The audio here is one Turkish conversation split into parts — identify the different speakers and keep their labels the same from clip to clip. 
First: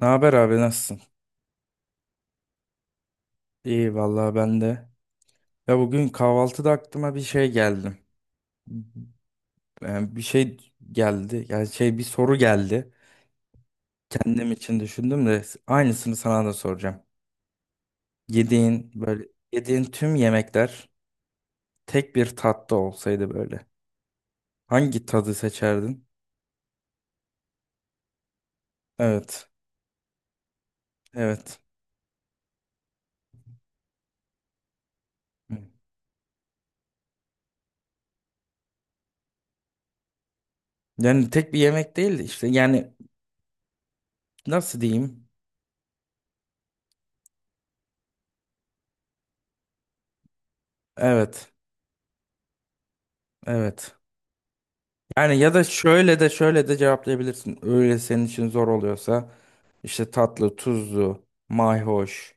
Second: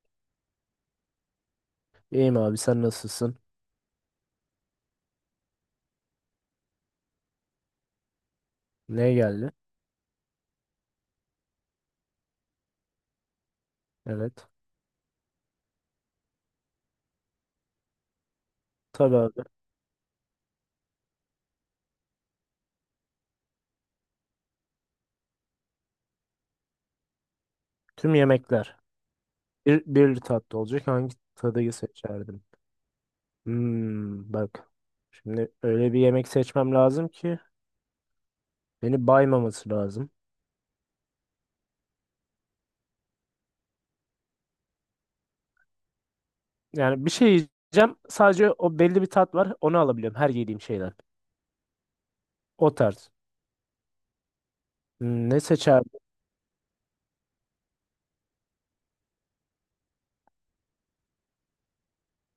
Speaker 1: Ne haber abi, nasılsın?
Speaker 2: İyiyim abi sen nasılsın?
Speaker 1: İyi vallahi, ben de. Ya bugün kahvaltıda aklıma bir şey geldi.
Speaker 2: Ne geldi?
Speaker 1: Yani bir şey geldi. Yani bir soru geldi.
Speaker 2: Evet.
Speaker 1: Kendim için düşündüm de aynısını sana da soracağım. Yediğin
Speaker 2: Tabii
Speaker 1: böyle
Speaker 2: abi.
Speaker 1: Yediğin tüm yemekler tek bir tatta olsaydı böyle. Hangi tadı seçerdin?
Speaker 2: Tüm yemekler.
Speaker 1: Evet.
Speaker 2: Bir tatlı olacak. Hangi
Speaker 1: Evet.
Speaker 2: tadıyı seçerdim? Bak. Şimdi öyle bir yemek seçmem lazım ki beni baymaması lazım.
Speaker 1: Yani tek bir yemek değil de işte yani nasıl diyeyim?
Speaker 2: Yani bir şey yiyeceğim. Sadece o belli bir tat var. Onu alabiliyorum. Her yediğim şeyden.
Speaker 1: Evet.
Speaker 2: O tarz.
Speaker 1: Evet. Yani
Speaker 2: Ne
Speaker 1: ya da
Speaker 2: seçerdim?
Speaker 1: şöyle de şöyle de cevaplayabilirsin. Öyle senin için zor oluyorsa işte tatlı, tuzlu, mayhoş,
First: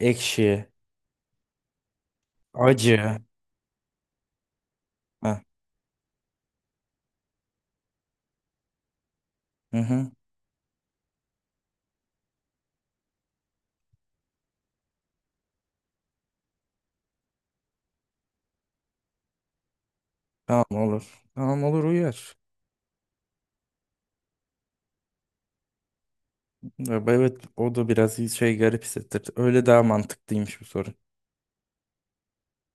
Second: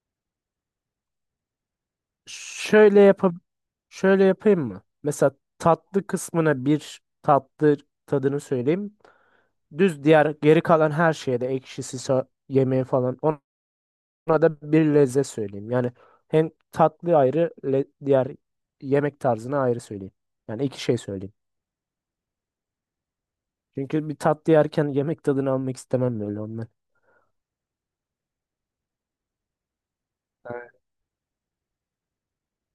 Speaker 1: ekşi,
Speaker 2: Şöyle
Speaker 1: acı.
Speaker 2: yapıp şöyle yapayım mı? Mesela
Speaker 1: Heh,
Speaker 2: tatlı kısmına bir tatlı tadını söyleyeyim.
Speaker 1: hı
Speaker 2: Düz
Speaker 1: hı.
Speaker 2: diğer geri kalan her şeye de ekşisi, yemeği falan ona da bir lezzet söyleyeyim. Yani hem tatlı ayrı diğer yemek tarzına ayrı söyleyeyim. Yani
Speaker 1: Tamam
Speaker 2: iki şey
Speaker 1: olur.
Speaker 2: söyleyeyim.
Speaker 1: Tamam olur, uyar.
Speaker 2: Çünkü bir tatlı yerken yemek tadını almak istemem böyle ondan.
Speaker 1: Ya, evet, o da biraz şey, garip hissettir. Öyle daha mantıklıymış bu
Speaker 2: Evet.
Speaker 1: soru.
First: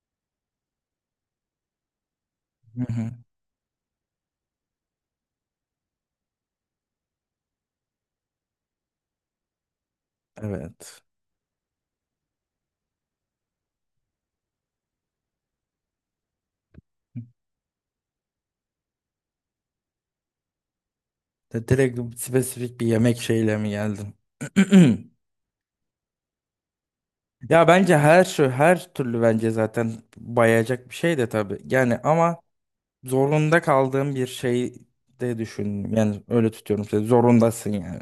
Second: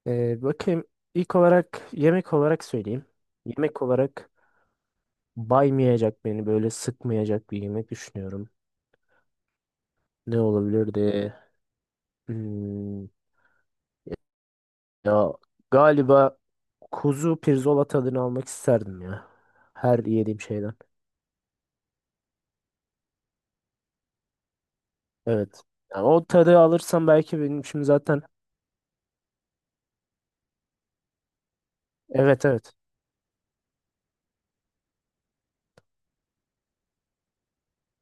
Speaker 2: Bakayım ilk olarak yemek olarak
Speaker 1: Hı
Speaker 2: söyleyeyim.
Speaker 1: hı.
Speaker 2: Yemek olarak baymayacak beni böyle sıkmayacak bir yemek düşünüyorum. Ne
Speaker 1: Evet.
Speaker 2: olabilirdi? Hmm, Ya galiba kuzu pirzola tadını almak isterdim ya. Her yediğim şeyden.
Speaker 1: De direkt spesifik bir yemek şeyle mi geldin?
Speaker 2: Evet. Yani o tadı alırsam belki benim
Speaker 1: Ya
Speaker 2: için
Speaker 1: bence
Speaker 2: zaten.
Speaker 1: her şu her türlü, bence zaten bayacak bir şey de tabii. Yani ama
Speaker 2: Evet, evet.
Speaker 1: zorunda kaldığım bir şey de düşün. Yani öyle tutuyorum seni. Zorundasın yani.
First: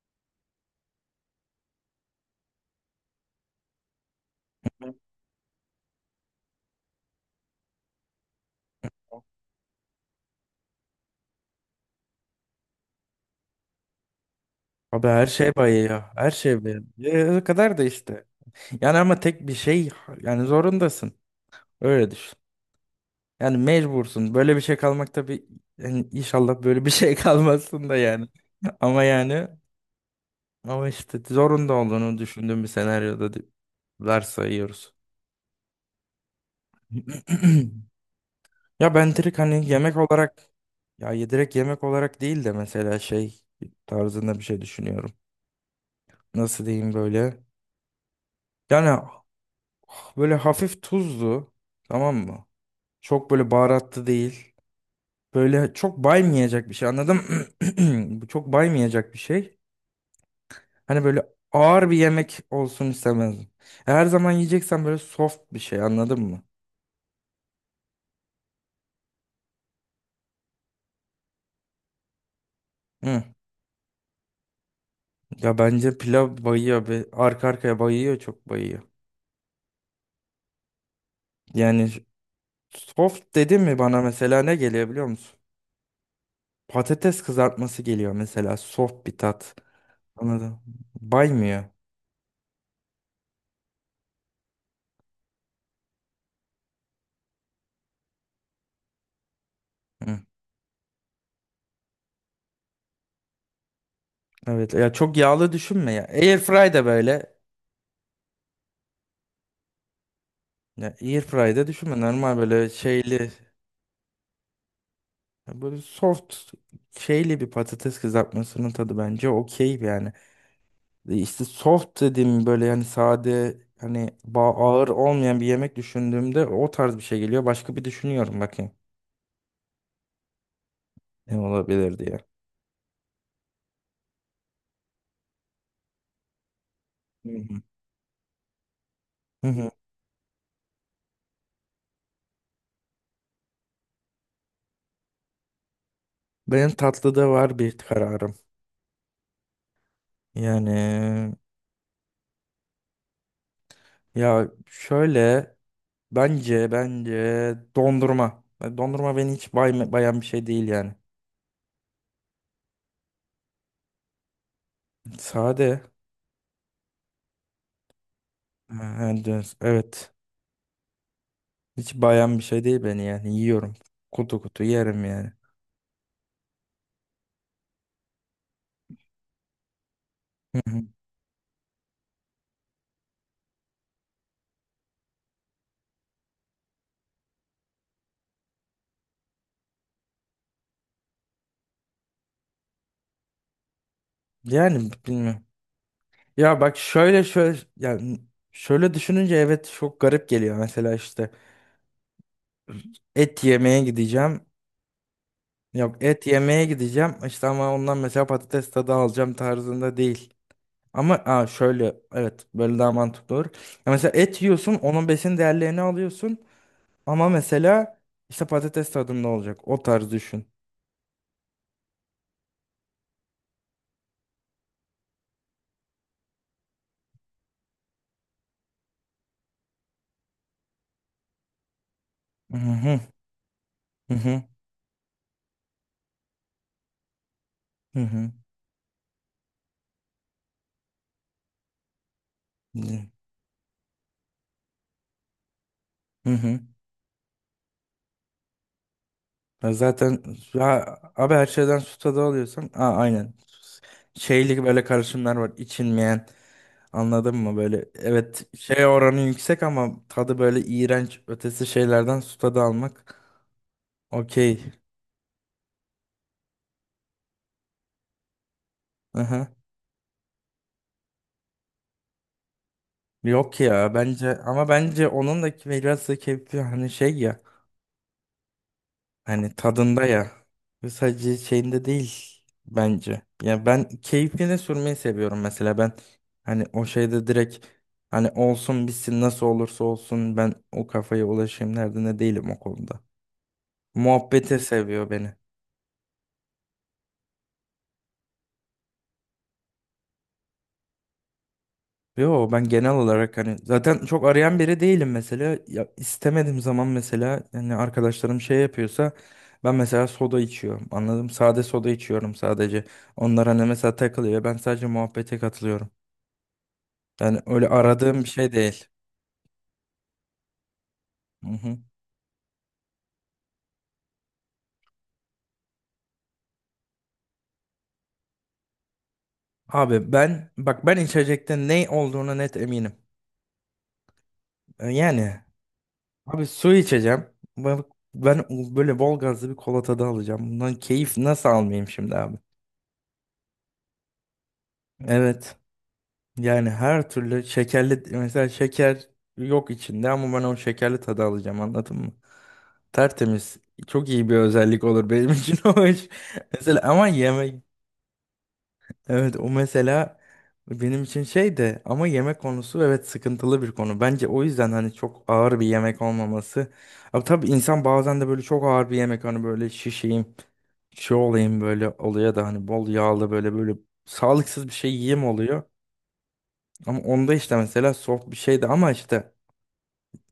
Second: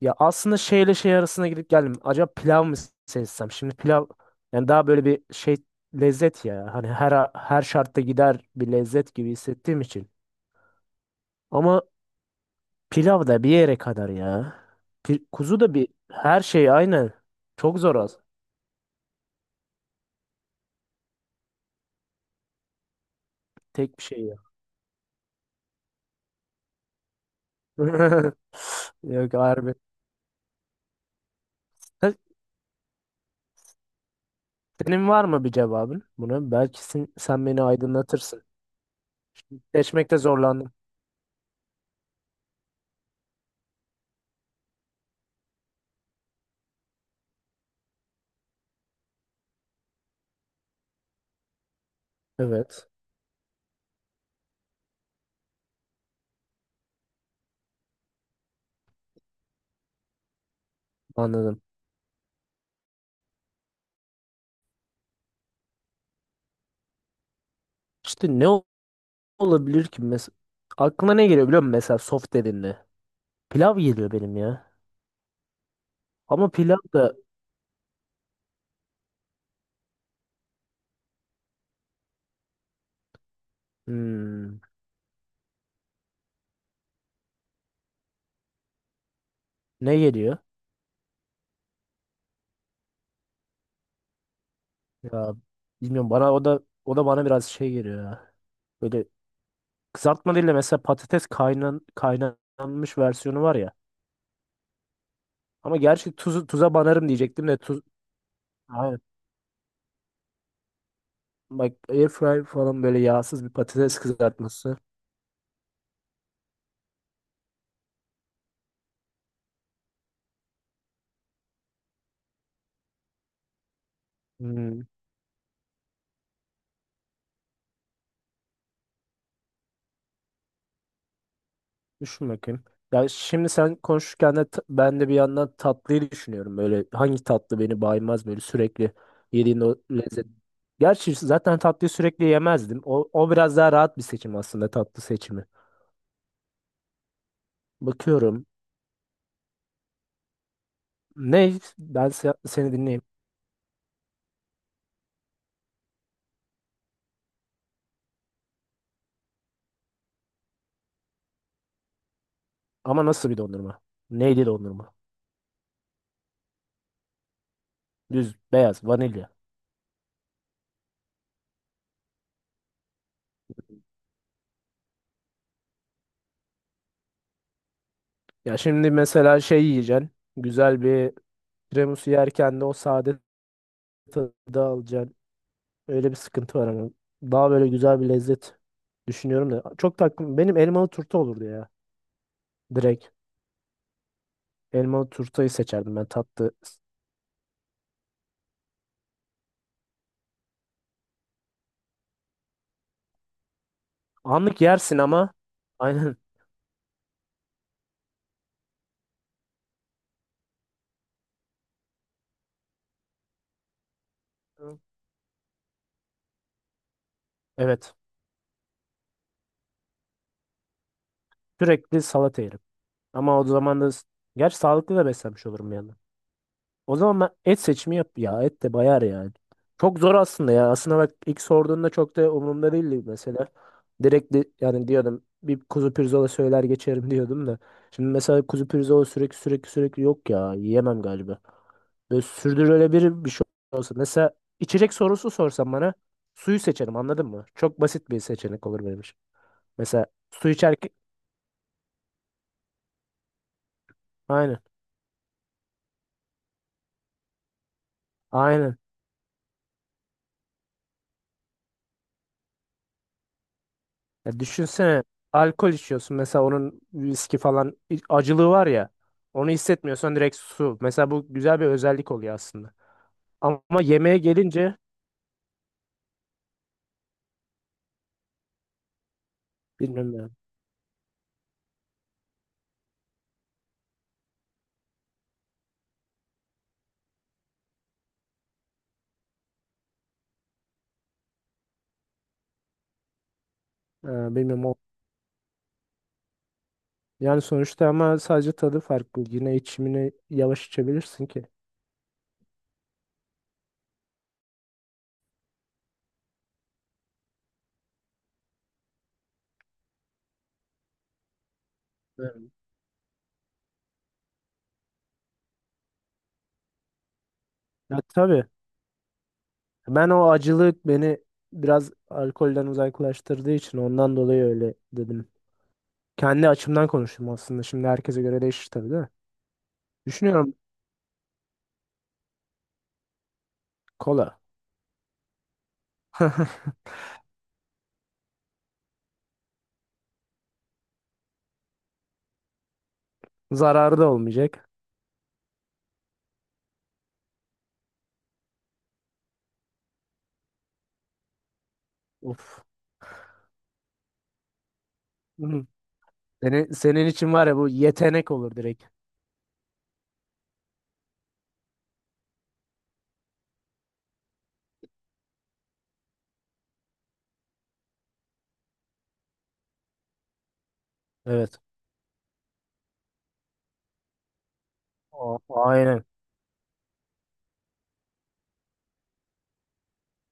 Speaker 2: Ya aslında şeyle şey arasına gidip geldim. Acaba pilav mı seçsem? Şimdi pilav yani daha böyle bir şey lezzet ya. Hani her şartta gider bir lezzet gibi hissettiğim için. Ama pilav da bir yere kadar ya.
Speaker 1: Abi, her şey
Speaker 2: Kuzu da bir
Speaker 1: bayıyor. Her
Speaker 2: her
Speaker 1: şey
Speaker 2: şey
Speaker 1: bayıyor.
Speaker 2: aynı.
Speaker 1: Ya o kadar
Speaker 2: Çok
Speaker 1: da
Speaker 2: zor az.
Speaker 1: işte. Yani ama tek bir şey, yani zorundasın. Öyle düşün. Yani
Speaker 2: Tek bir şey
Speaker 1: mecbursun.
Speaker 2: ya.
Speaker 1: Böyle bir şey kalmak tabii, yani inşallah böyle bir şey kalmazsın da yani. Ama
Speaker 2: Yok
Speaker 1: yani,
Speaker 2: harbi.
Speaker 1: ama işte zorunda olduğunu düşündüğüm bir senaryoda varsayıyoruz.
Speaker 2: Senin var mı bir cevabın buna? Belki sen beni aydınlatırsın.
Speaker 1: Ya ben direkt hani yemek
Speaker 2: Seçmekte
Speaker 1: olarak
Speaker 2: zorlandım.
Speaker 1: Ya direkt yemek olarak değil de mesela şey tarzında bir şey düşünüyorum. Nasıl diyeyim böyle? Yani böyle hafif tuzlu, tamam mı?
Speaker 2: Evet,
Speaker 1: Çok böyle baharatlı değil. Böyle çok baymayacak bir şey, anladım. Bu çok baymayacak bir şey. Hani böyle
Speaker 2: anladım.
Speaker 1: ağır bir yemek olsun istemezdim. Her zaman yiyeceksen böyle soft bir şey, anladın mı?
Speaker 2: İşte olabilir ki mesela? Aklıma ne geliyor biliyor musun mesela soft dediğinde?
Speaker 1: Hı.
Speaker 2: Pilav geliyor benim ya.
Speaker 1: Ya bence pilav
Speaker 2: Ama pilav
Speaker 1: bayıyor
Speaker 2: da
Speaker 1: be. Arka arkaya bayıyor, çok bayıyor. Yani, soft dedin mi bana mesela ne
Speaker 2: hmm,
Speaker 1: geliyor biliyor musun? Patates kızartması geliyor mesela, soft bir tat.
Speaker 2: ne geliyor?
Speaker 1: Anladım. Baymıyor.
Speaker 2: Ya bilmiyorum, bana o da bana biraz şey geliyor ya. Böyle
Speaker 1: Hı.
Speaker 2: kızartma değil de mesela patates kaynanmış versiyonu var ya.
Speaker 1: Evet, ya çok yağlı
Speaker 2: Ama
Speaker 1: düşünme ya.
Speaker 2: gerçi
Speaker 1: Airfry
Speaker 2: tuza
Speaker 1: de
Speaker 2: banarım
Speaker 1: böyle.
Speaker 2: diyecektim de tuz, aynen.
Speaker 1: Ya airfry de
Speaker 2: Bak
Speaker 1: düşünme, normal
Speaker 2: airfryer
Speaker 1: böyle
Speaker 2: falan böyle
Speaker 1: şeyli,
Speaker 2: yağsız bir patates kızartması.
Speaker 1: böyle soft şeyli bir patates kızartmasının tadı bence okey yani. E İşte soft dediğim böyle yani sade, hani
Speaker 2: Hmm,
Speaker 1: ağır olmayan bir yemek düşündüğümde o tarz bir şey geliyor. Başka bir düşünüyorum bakayım ne olabilir diye.
Speaker 2: düşün bakayım. Ya şimdi sen konuşurken de ben de bir yandan tatlıyı düşünüyorum. Böyle hangi
Speaker 1: Hı
Speaker 2: tatlı
Speaker 1: hı.
Speaker 2: beni baymaz böyle sürekli
Speaker 1: Hı
Speaker 2: yediğin
Speaker 1: hı.
Speaker 2: o lezzet. Gerçi zaten tatlıyı sürekli yemezdim. O biraz daha rahat bir seçim aslında tatlı seçimi.
Speaker 1: Benim tatlıda var bir kararım.
Speaker 2: Bakıyorum.
Speaker 1: Yani
Speaker 2: Ne? Ben seni dinleyeyim.
Speaker 1: ya şöyle, bence dondurma. Dondurma beni hiç bayan bir şey değil yani.
Speaker 2: Ama nasıl bir dondurma? Neydi dondurma?
Speaker 1: Sade.
Speaker 2: Düz, beyaz,
Speaker 1: Ha,
Speaker 2: vanilya.
Speaker 1: evet. Hiç bayan bir şey değil beni yani. Yiyorum. Kutu kutu yerim yani.
Speaker 2: Ya şimdi mesela şey yiyeceksin.
Speaker 1: Hı hı.
Speaker 2: Güzel bir tiramisu yerken de o sade tadı alacaksın. Öyle bir sıkıntı var hani. Daha böyle güzel bir lezzet düşünüyorum da. Çok takım benim elmalı turta olurdu ya. Direkt
Speaker 1: Yani
Speaker 2: elmalı
Speaker 1: bilmiyorum.
Speaker 2: turtayı seçerdim ben tatlı.
Speaker 1: Ya bak, şöyle yani, şöyle düşününce evet, çok garip geliyor. Mesela işte et yemeye gideceğim.
Speaker 2: Anlık yersin ama
Speaker 1: Yok,
Speaker 2: aynen.
Speaker 1: et yemeye gideceğim işte, ama ondan mesela patates tadı alacağım tarzında değil. Ama aa, şöyle evet, böyle daha mantıklı olur. Ya mesela et yiyorsun, onun besin değerlerini alıyorsun, ama
Speaker 2: Evet.
Speaker 1: mesela işte patates tadında olacak, o tarz düşün.
Speaker 2: Sürekli salata yerim. Ama o zaman da gerçi sağlıklı da beslenmiş olurum yani. O zaman ben et seçimi yap ya. Et de bayar yani. Çok zor aslında ya. Aslında bak ilk sorduğunda çok da
Speaker 1: Hı
Speaker 2: umurumda
Speaker 1: hı,
Speaker 2: değildi mesela.
Speaker 1: hı
Speaker 2: Direkt
Speaker 1: hı,
Speaker 2: yani diyordum bir kuzu pirzola söyler geçerim diyordum da.
Speaker 1: hı
Speaker 2: Şimdi
Speaker 1: hı.
Speaker 2: mesela kuzu pirzola sürekli sürekli yok ya. Yiyemem galiba. Böyle
Speaker 1: Hı
Speaker 2: sürdürülebilir bir şey olsa. Mesela içecek sorusu sorsan bana
Speaker 1: hı. Hı.
Speaker 2: suyu seçerim, anladın mı? Çok basit bir seçenek olur benim için.
Speaker 1: Ya
Speaker 2: Mesela
Speaker 1: zaten,
Speaker 2: su
Speaker 1: ya
Speaker 2: içerken
Speaker 1: abi, her şeyden su tadı alıyorsan aa, aynen,
Speaker 2: aynen.
Speaker 1: şeylik böyle karışımlar var içilmeyen. Anladın mı? Böyle evet,
Speaker 2: Aynen.
Speaker 1: şey oranı yüksek ama tadı böyle iğrenç ötesi şeylerden su tadı almak.
Speaker 2: Ya
Speaker 1: Okey.
Speaker 2: düşünsene alkol içiyorsun mesela onun viski falan acılığı var ya,
Speaker 1: Aha.
Speaker 2: onu hissetmiyorsan direkt su. Mesela bu güzel bir özellik oluyor aslında.
Speaker 1: Yok
Speaker 2: Ama
Speaker 1: ya,
Speaker 2: yemeğe
Speaker 1: bence ama,
Speaker 2: gelince
Speaker 1: bence onun da biraz da keyfi, hani şey ya, hani tadında
Speaker 2: bilmiyorum yani.
Speaker 1: ya, sadece şeyinde değil bence. Ya ben keyfini sürmeyi seviyorum mesela, ben hani o şeyde direkt hani olsun bitsin, nasıl olursa olsun ben o kafaya ulaşayım derdinde değilim o konuda. Muhabbeti
Speaker 2: Bilmiyorum o.
Speaker 1: seviyor beni.
Speaker 2: Yani sonuçta ama sadece tadı farklı. Yine içimini yavaş içebilirsin ki.
Speaker 1: Yo, ben genel olarak hani zaten çok arayan biri değilim mesela. Ya istemediğim zaman mesela hani arkadaşlarım şey yapıyorsa, ben mesela soda içiyorum. Anladım. Sade soda içiyorum
Speaker 2: Evet.
Speaker 1: sadece. Onlar hani mesela takılıyor. Ben sadece muhabbete katılıyorum. Yani öyle
Speaker 2: Ya
Speaker 1: aradığım bir
Speaker 2: tabii.
Speaker 1: şey değil.
Speaker 2: Ben o acılık beni
Speaker 1: Hı hı.
Speaker 2: biraz alkolden uzaklaştırdığı için ondan dolayı öyle dedim. Kendi açımdan konuştum aslında. Şimdi herkese göre değişir tabii de.
Speaker 1: Abi, ben
Speaker 2: Düşünüyorum
Speaker 1: bak, ben içecekte ne olduğuna net eminim.
Speaker 2: kola.
Speaker 1: E yani abi, su içeceğim. Ben, ben böyle bol gazlı bir kola tadı alacağım. Bundan keyif nasıl almayayım şimdi abi?
Speaker 2: Zararı da olmayacak.
Speaker 1: Evet. Yani her türlü şekerli, mesela şeker yok içinde ama ben o şekerli tadı alacağım, anladın mı?
Speaker 2: Uf.
Speaker 1: Tertemiz. Çok iyi bir özellik olur benim için
Speaker 2: Hı.
Speaker 1: o iş.
Speaker 2: Senin,
Speaker 1: Mesela
Speaker 2: senin
Speaker 1: ama
Speaker 2: için var ya,
Speaker 1: yemek,
Speaker 2: bu yetenek olur direkt.
Speaker 1: evet, o mesela benim için şey de, ama yemek konusu evet, sıkıntılı bir konu. Bence o yüzden hani çok ağır bir yemek olmaması. Ama tabii insan bazen de böyle çok ağır bir yemek, hani böyle şişeyim, şey olayım
Speaker 2: Evet.
Speaker 1: böyle oluyor da, hani bol yağlı böyle böyle sağlıksız bir şey yiyeyim oluyor.
Speaker 2: Aynen.
Speaker 1: Ama onda işte mesela soft bir şeydi, ama işte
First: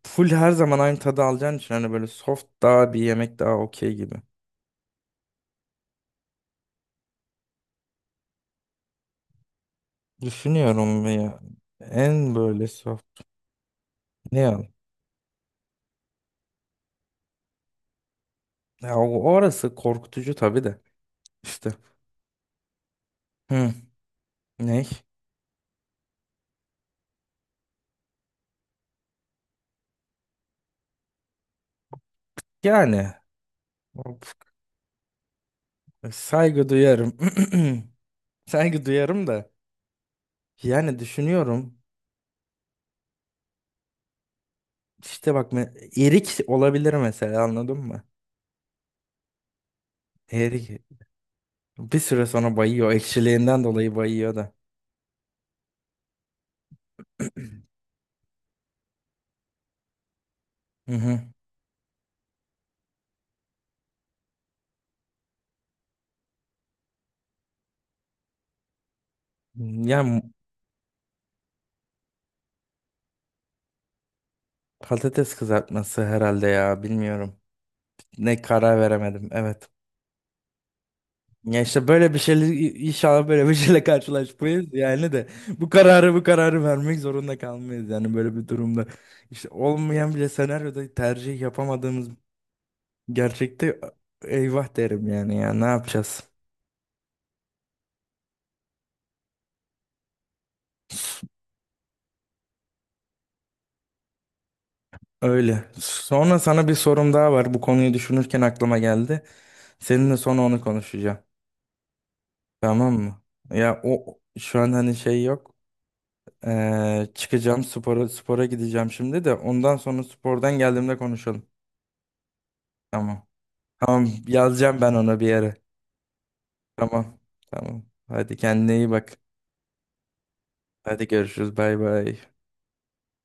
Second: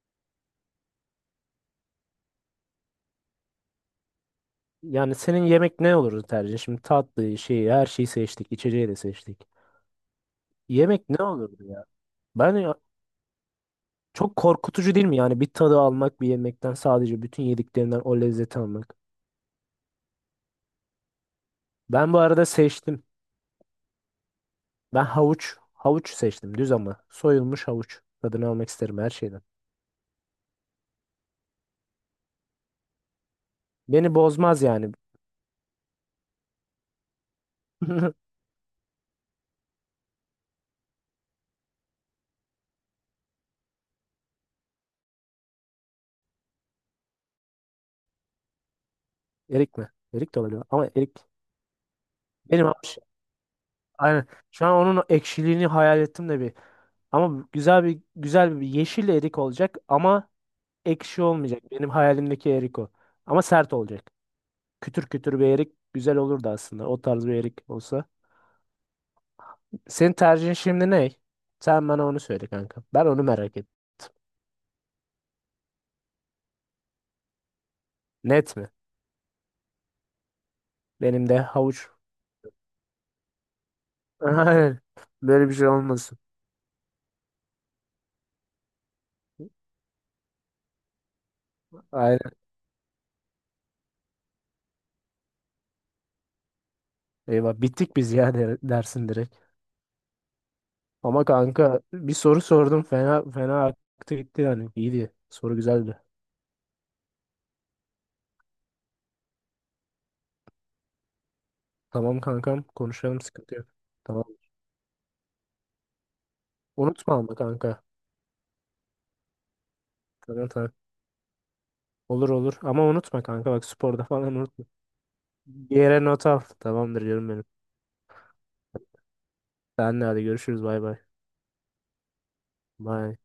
Speaker 1: full her zaman aynı tadı alacağın için hani böyle soft daha, bir yemek daha okey gibi.
Speaker 2: Yani senin yemek ne olurdu tercih? Şimdi tatlı şeyi her şeyi seçtik. İçeceği de seçtik.
Speaker 1: Düşünüyorum
Speaker 2: Yemek
Speaker 1: ve
Speaker 2: ne
Speaker 1: ya
Speaker 2: olurdu ya?
Speaker 1: en
Speaker 2: Ben
Speaker 1: böyle soft,
Speaker 2: çok
Speaker 1: ne ya?
Speaker 2: korkutucu değil mi yani bir tadı almak bir yemekten sadece bütün yediklerinden o lezzeti
Speaker 1: Ya
Speaker 2: almak.
Speaker 1: orası korkutucu tabii de işte.
Speaker 2: Ben bu arada seçtim.
Speaker 1: Hı, ne?
Speaker 2: Ben havuç. Havuç seçtim düz ama. Soyulmuş havuç. Tadını almak isterim her şeyden.
Speaker 1: Yani
Speaker 2: Beni
Speaker 1: of,
Speaker 2: bozmaz yani.
Speaker 1: saygı duyarım. Saygı duyarım da yani düşünüyorum işte bak, erik olabilir mesela, anladın mı?
Speaker 2: Erik mi? Erik de olabilir
Speaker 1: Erik
Speaker 2: ama erik.
Speaker 1: bir süre sonra
Speaker 2: Benim
Speaker 1: bayıyor,
Speaker 2: havuç
Speaker 1: ekşiliğinden dolayı
Speaker 2: aynen.
Speaker 1: bayıyor da.
Speaker 2: Şu an onun ekşiliğini hayal ettim de bir. Ama güzel bir yeşil erik olacak ama
Speaker 1: Hı hı.
Speaker 2: ekşi olmayacak. Benim hayalimdeki erik o. Ama sert olacak. Kütür kütür bir erik güzel olurdu aslında. O tarz bir erik olsa.
Speaker 1: Ya
Speaker 2: Senin tercihin şimdi ne? Sen bana onu söyle kanka. Ben onu merak ettim.
Speaker 1: patates kızartması herhalde ya, bilmiyorum. Ne,
Speaker 2: Net mi?
Speaker 1: karar veremedim evet.
Speaker 2: Benim de
Speaker 1: Ya işte
Speaker 2: havuç.
Speaker 1: böyle bir şeyle inşallah böyle bir şeyle karşılaşmayız
Speaker 2: Aynen.
Speaker 1: yani, de
Speaker 2: Böyle bir
Speaker 1: bu
Speaker 2: şey
Speaker 1: kararı
Speaker 2: olmasın.
Speaker 1: bu kararı vermek zorunda kalmayız yani, böyle bir durumda. İşte olmayan bile senaryoda tercih yapamadığımız,
Speaker 2: Aynen.
Speaker 1: gerçekte eyvah derim yani, ya ne yapacağız?
Speaker 2: Eyvah bittik biz ya, dersin direkt. Ama kanka bir soru sordum, fena fena aktı gitti yani. İyiydi. Soru
Speaker 1: Öyle.
Speaker 2: güzeldi.
Speaker 1: Sonra sana bir sorum daha var. Bu konuyu düşünürken aklıma geldi. Seninle sonra onu konuşacağım.
Speaker 2: Tamam kankam,
Speaker 1: Tamam
Speaker 2: konuşalım,
Speaker 1: mı?
Speaker 2: sıkıntı yok.
Speaker 1: Ya o
Speaker 2: Tamam.
Speaker 1: şu an hani şey yok.
Speaker 2: Unutma ama
Speaker 1: Çıkacağım,
Speaker 2: kanka.
Speaker 1: spora gideceğim şimdi de, ondan sonra
Speaker 2: Tamam,
Speaker 1: spordan
Speaker 2: tamam.
Speaker 1: geldiğimde konuşalım.
Speaker 2: Olur, olur ama unutma
Speaker 1: Tamam.
Speaker 2: kanka, bak sporda
Speaker 1: Tamam,
Speaker 2: falan unutma.
Speaker 1: yazacağım ben ona bir yere.
Speaker 2: Bir yere not al. Tamamdır
Speaker 1: Tamam.
Speaker 2: canım benim.
Speaker 1: Tamam. Hadi, kendine iyi bak.
Speaker 2: Senle hadi görüşürüz, bay bay.
Speaker 1: Hadi görüşürüz. Bay bay.
Speaker 2: Bay.